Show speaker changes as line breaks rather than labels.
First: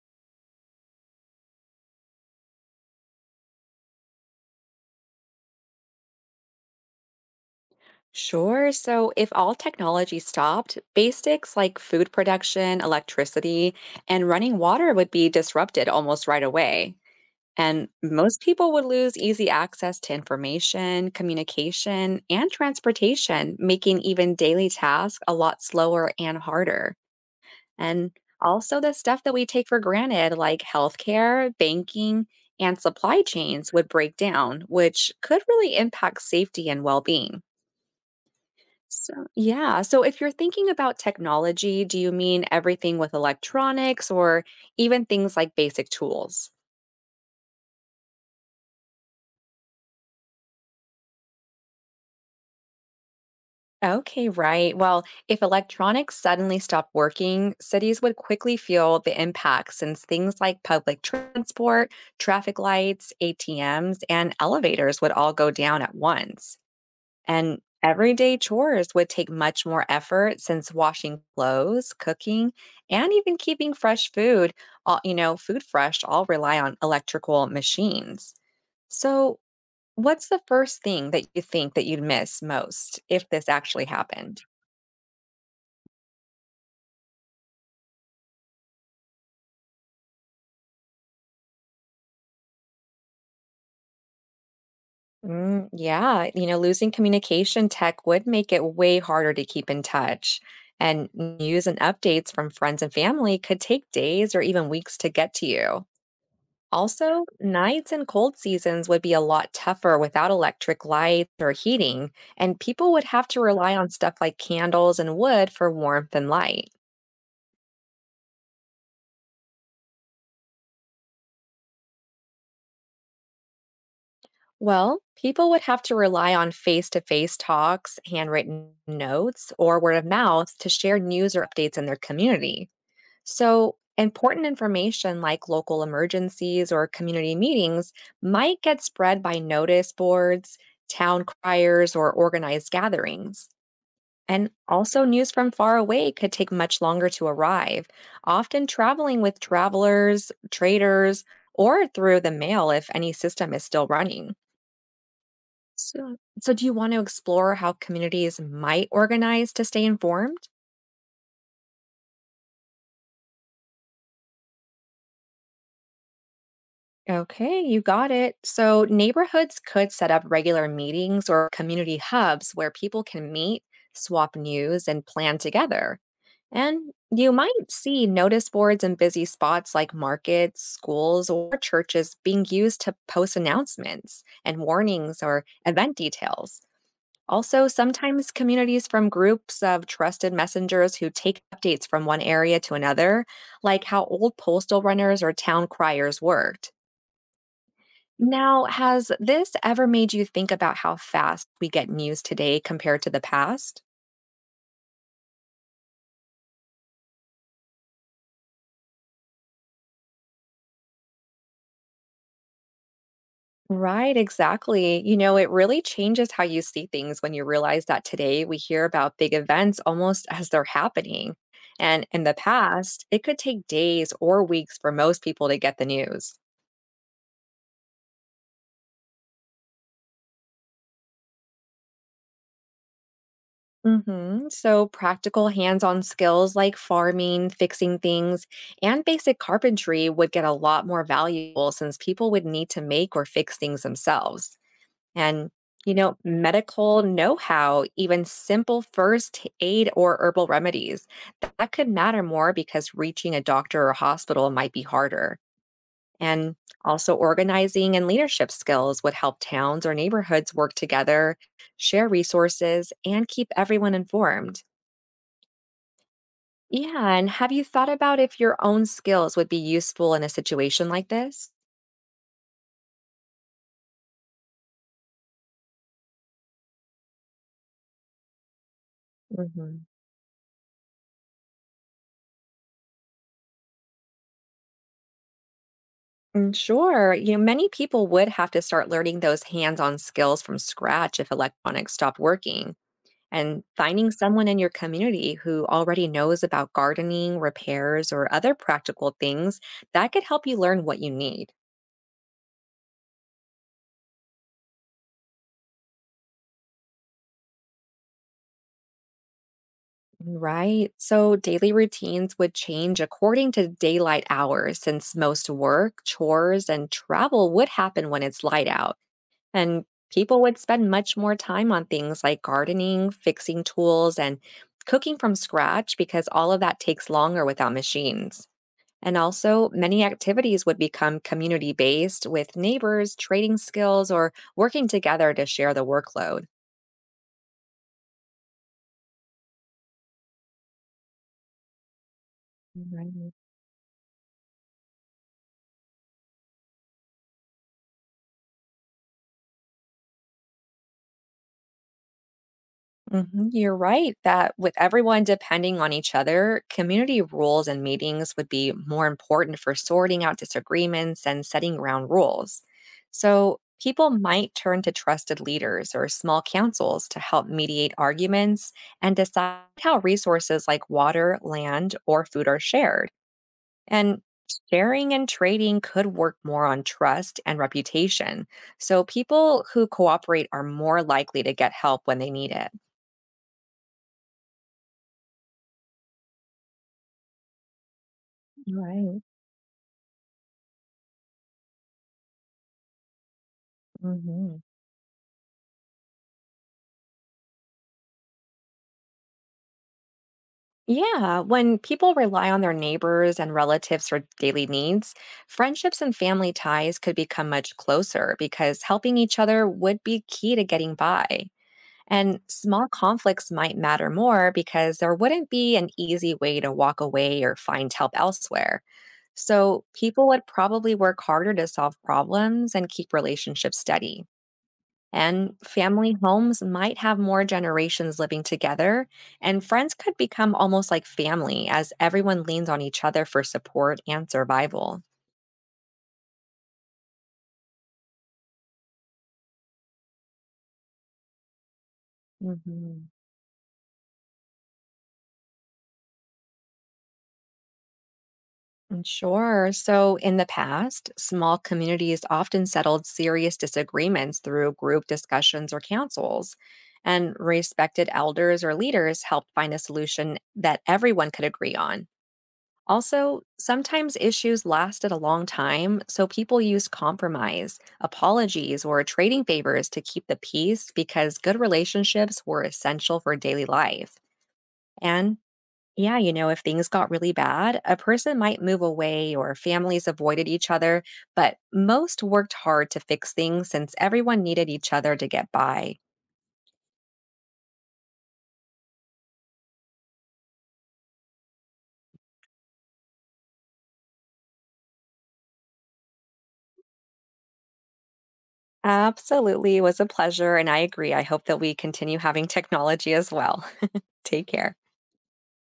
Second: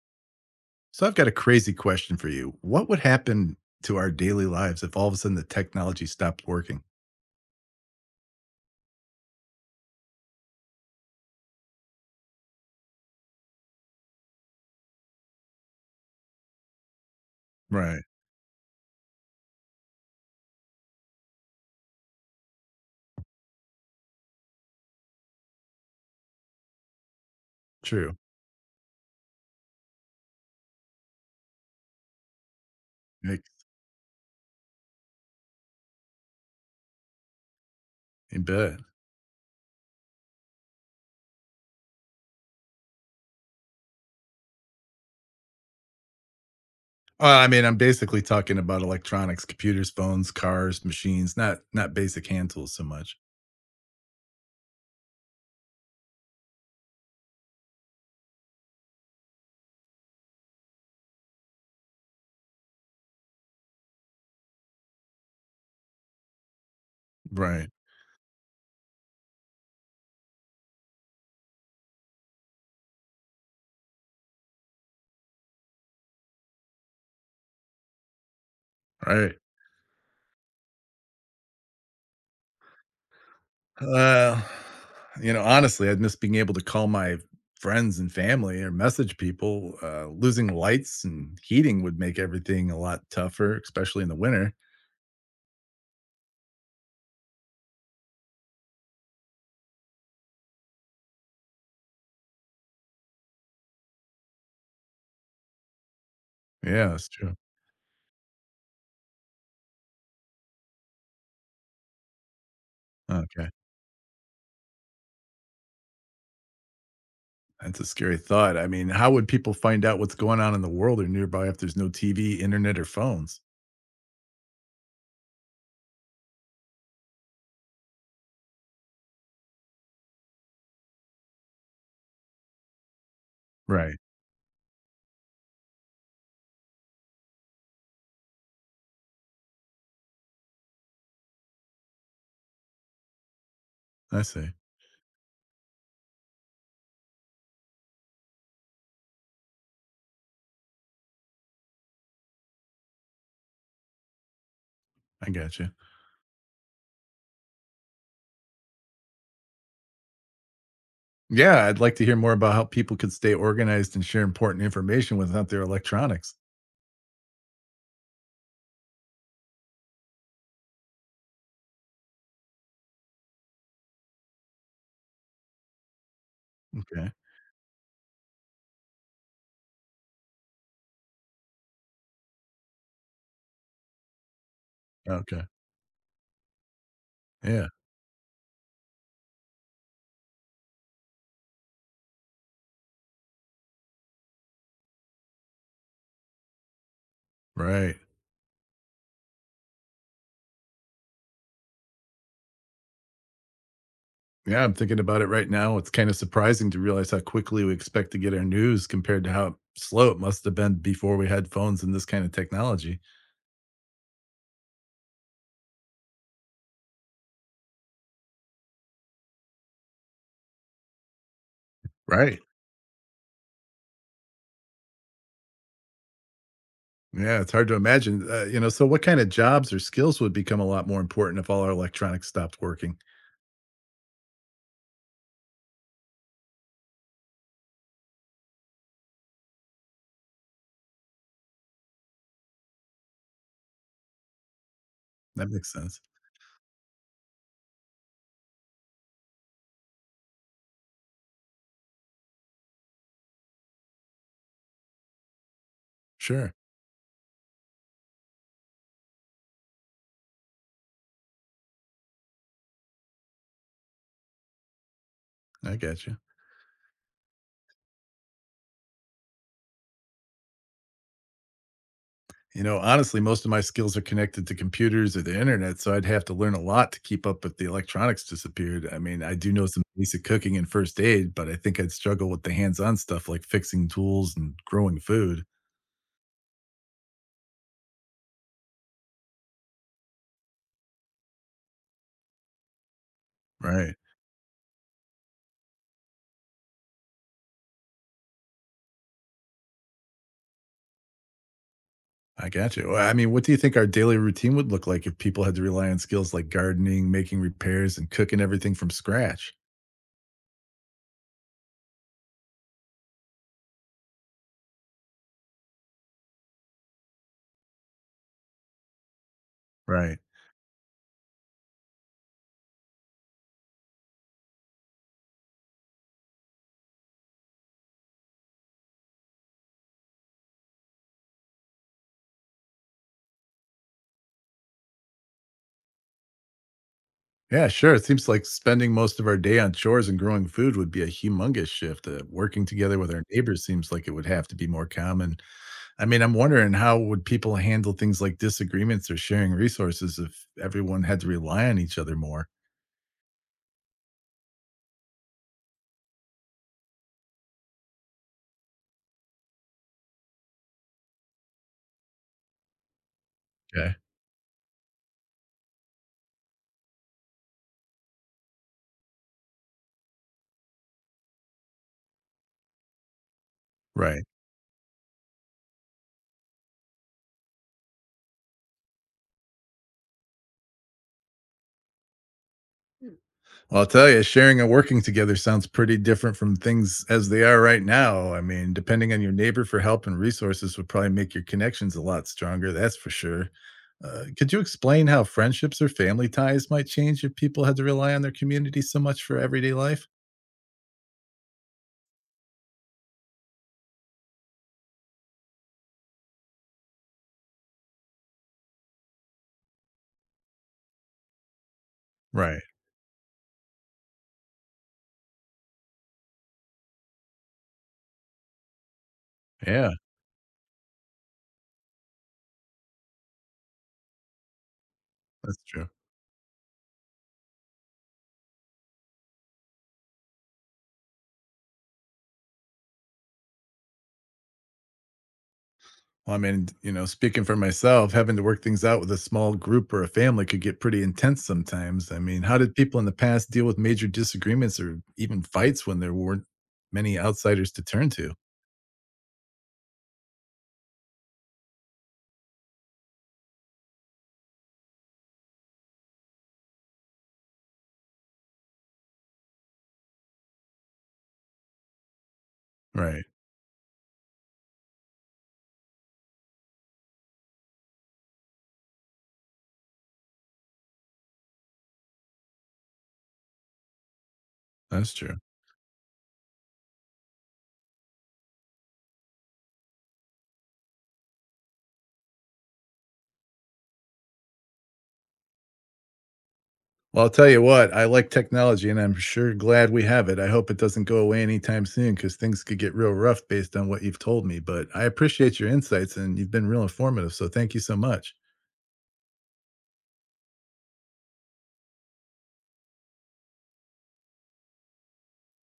So I've got a crazy question for you. What would happen to our daily lives if all of a sudden the technology stopped working?
Sure. So if all technology stopped, basics like food production, electricity, and running water would be disrupted almost right away. And
Right.
most people would lose easy access to information, communication, and transportation, making even daily tasks a lot slower and harder. And
True.
also, the stuff that we take for granted, like healthcare, banking, and supply
Like,
chains, would break down, which could really impact safety and well being.
I bet.
So, yeah. So, if you're thinking about technology, do you mean everything with electronics or even things like basic tools?
Well, I mean, I'm basically talking about electronics, computers, phones, cars, machines, not basic hand tools so much.
Okay, right. Well, if electronics suddenly stopped working, cities would quickly feel the impact since things like public transport, traffic lights, ATMs, and elevators would all go down at once. And
Right.
everyday chores would take much more effort since washing clothes, cooking, and even keeping fresh food, all, food fresh, all rely on electrical machines. So,
Right.
what's the first thing that you think that you'd miss most if this actually
Uh,
happened?
you know, honestly, I'd miss being able to call my friends and family or message people. Losing lights and heating would make everything a lot tougher, especially in the winter.
Yeah, you know, losing communication tech would make it way harder to keep in touch. And news and updates from friends and family could take days or even weeks to get to you.
Yeah, that's
Also,
true.
nights and cold seasons would be a lot tougher without electric lights or heating, and people would have to
Okay.
rely on stuff like candles and wood for warmth and light.
That's a scary thought. I mean, how would people find out what's going on in the world or nearby if there's no TV, internet, or phones?
Well, people would have to rely on face to face talks, handwritten notes, or word of mouth to share news or updates in their community. So,
Right.
important information like local emergencies or community meetings might get spread by notice boards, town criers, or organized gatherings.
I
And
see.
also, news from far away could take much longer to arrive, often traveling with travelers, traders, or through the mail if any system is still running.
I gotcha.
So, do you want to explore how communities might organize to stay informed?
Yeah, I'd like to hear more about how people could stay organized and share important information without their electronics.
Okay, you got it. So, neighborhoods could set up regular meetings or community hubs where people can meet, swap news, and plan together. And
Okay.
you might see notice boards in busy spots like markets, schools, or churches being used to post announcements and warnings
Okay.
or event details. Also,
Yeah.
sometimes communities from groups of trusted messengers who take updates from one area to another, like how old postal runners or town criers worked.
Right.
Now, has this ever made you think about how fast we get news today compared to the past?
Yeah, I'm thinking about it right now. It's kind of surprising to realize how quickly we expect to get our news compared to how slow it must have been before we had phones and this kind of technology.
Right, exactly. You know, it really changes how you see things when you realize that today we hear about big events almost as they're happening. And in the
Right.
past, it could take days or weeks for most people to get the news.
Yeah, it's hard to imagine. You know, so what kind of jobs or skills would become a lot more important if all our electronics stopped working?
So, practical hands on skills like farming, fixing things, and basic carpentry would get a lot more valuable since people would need to make or fix things themselves. And
That makes
you
sense.
know, medical know-how, even simple first aid or herbal remedies, that could matter more because reaching a doctor or hospital might be harder.
Sure.
And also, organizing and leadership skills would help towns or neighborhoods work together, share resources, and keep everyone informed.
I got you.
Yeah, and have you thought about if your own skills would be useful in a situation like this?
You know, honestly, most of my skills are connected to computers or the internet, so I'd have to learn a lot to keep up if the electronics disappeared. I mean, I do know some
Mhm.
basic cooking and first aid, but I think I'd struggle with the hands on stuff like fixing tools and growing food.
Sure. You know, many people would have to start learning those hands on skills from scratch if electronics stopped working. And
Right.
finding someone in your community who already knows about gardening, repairs, or other practical things, that could help you learn what you need.
I got you. Well, I mean, what do you think our daily routine would look like if people had to rely on skills like gardening, making repairs, and cooking everything from scratch?
Right. So daily routines would change according to daylight hours since most work, chores, and travel would happen when it's light out. And
Right.
people would spend much more time on things like gardening, fixing tools, and cooking from scratch because all of that takes longer without machines. And also, many activities would become community based with neighbors trading skills or working together to share the workload.
Yeah, sure. It seems like spending most of our day on chores and growing food would be a humongous shift. Working together with our
Right.
neighbors seems like it would have to be more common. I mean, I'm wondering how would people handle things like disagreements or sharing resources if everyone had to rely on each other more?
Mhm, you're right that with everyone depending on each other, community rules and meetings would be more important for sorting out disagreements and setting ground rules. So,
Okay.
people might turn to trusted leaders or small councils to help mediate arguments and decide how resources like water, land, or food are shared. And
Right.
sharing and trading could work more on trust and reputation. So, people who cooperate are more likely to get help when they need it.
I'll tell you, sharing and working together sounds pretty different from things as they are right now. I mean, depending
Right.
on your neighbor for help and resources would probably make your connections a lot stronger, that's for sure. Could you
hmm
explain how friendships or family ties might change if people had to rely on their community so much for everyday life?
Yeah, when people rely on their neighbors and relatives for daily needs, friendships and family ties could become much closer because helping each other would be key to getting by. And
Right.
small conflicts might matter more because there wouldn't be an easy way to walk away or find help elsewhere. So
Yeah,
people would probably work harder to solve problems and keep relationships steady. And
that's true.
family homes might have more generations living together, and friends could become almost like family as everyone leans on each other for support and survival.
Well, I mean, you know, speaking for myself, having to work things out with a small group or a family could get pretty intense sometimes. I mean, how did people in
hmm
the past deal with major disagreements or even fights when there weren't many outsiders to turn to?
Sure. So, in the past, small communities often settled serious disagreements through group discussions or councils, and respected elders or leaders helped find a solution that everyone could agree on.
Right.
Also, sometimes issues lasted a long time, so people used compromise, apologies, or trading favors to keep the peace because good relationships were essential for daily life.
That's
And
true.
yeah, you know, if things got really bad, a person might move away or families avoided each other, but most worked hard to fix things since everyone needed each other to get by.
Well, I'll tell you what, I like technology and I'm sure glad we have it. I hope it doesn't go away anytime soon because things could get real rough based on what you've told me. But I appreciate your insights and you've been real informative. So thank you so much.
Absolutely, it was a pleasure, and I agree. I hope that we continue having technology as well. Take care.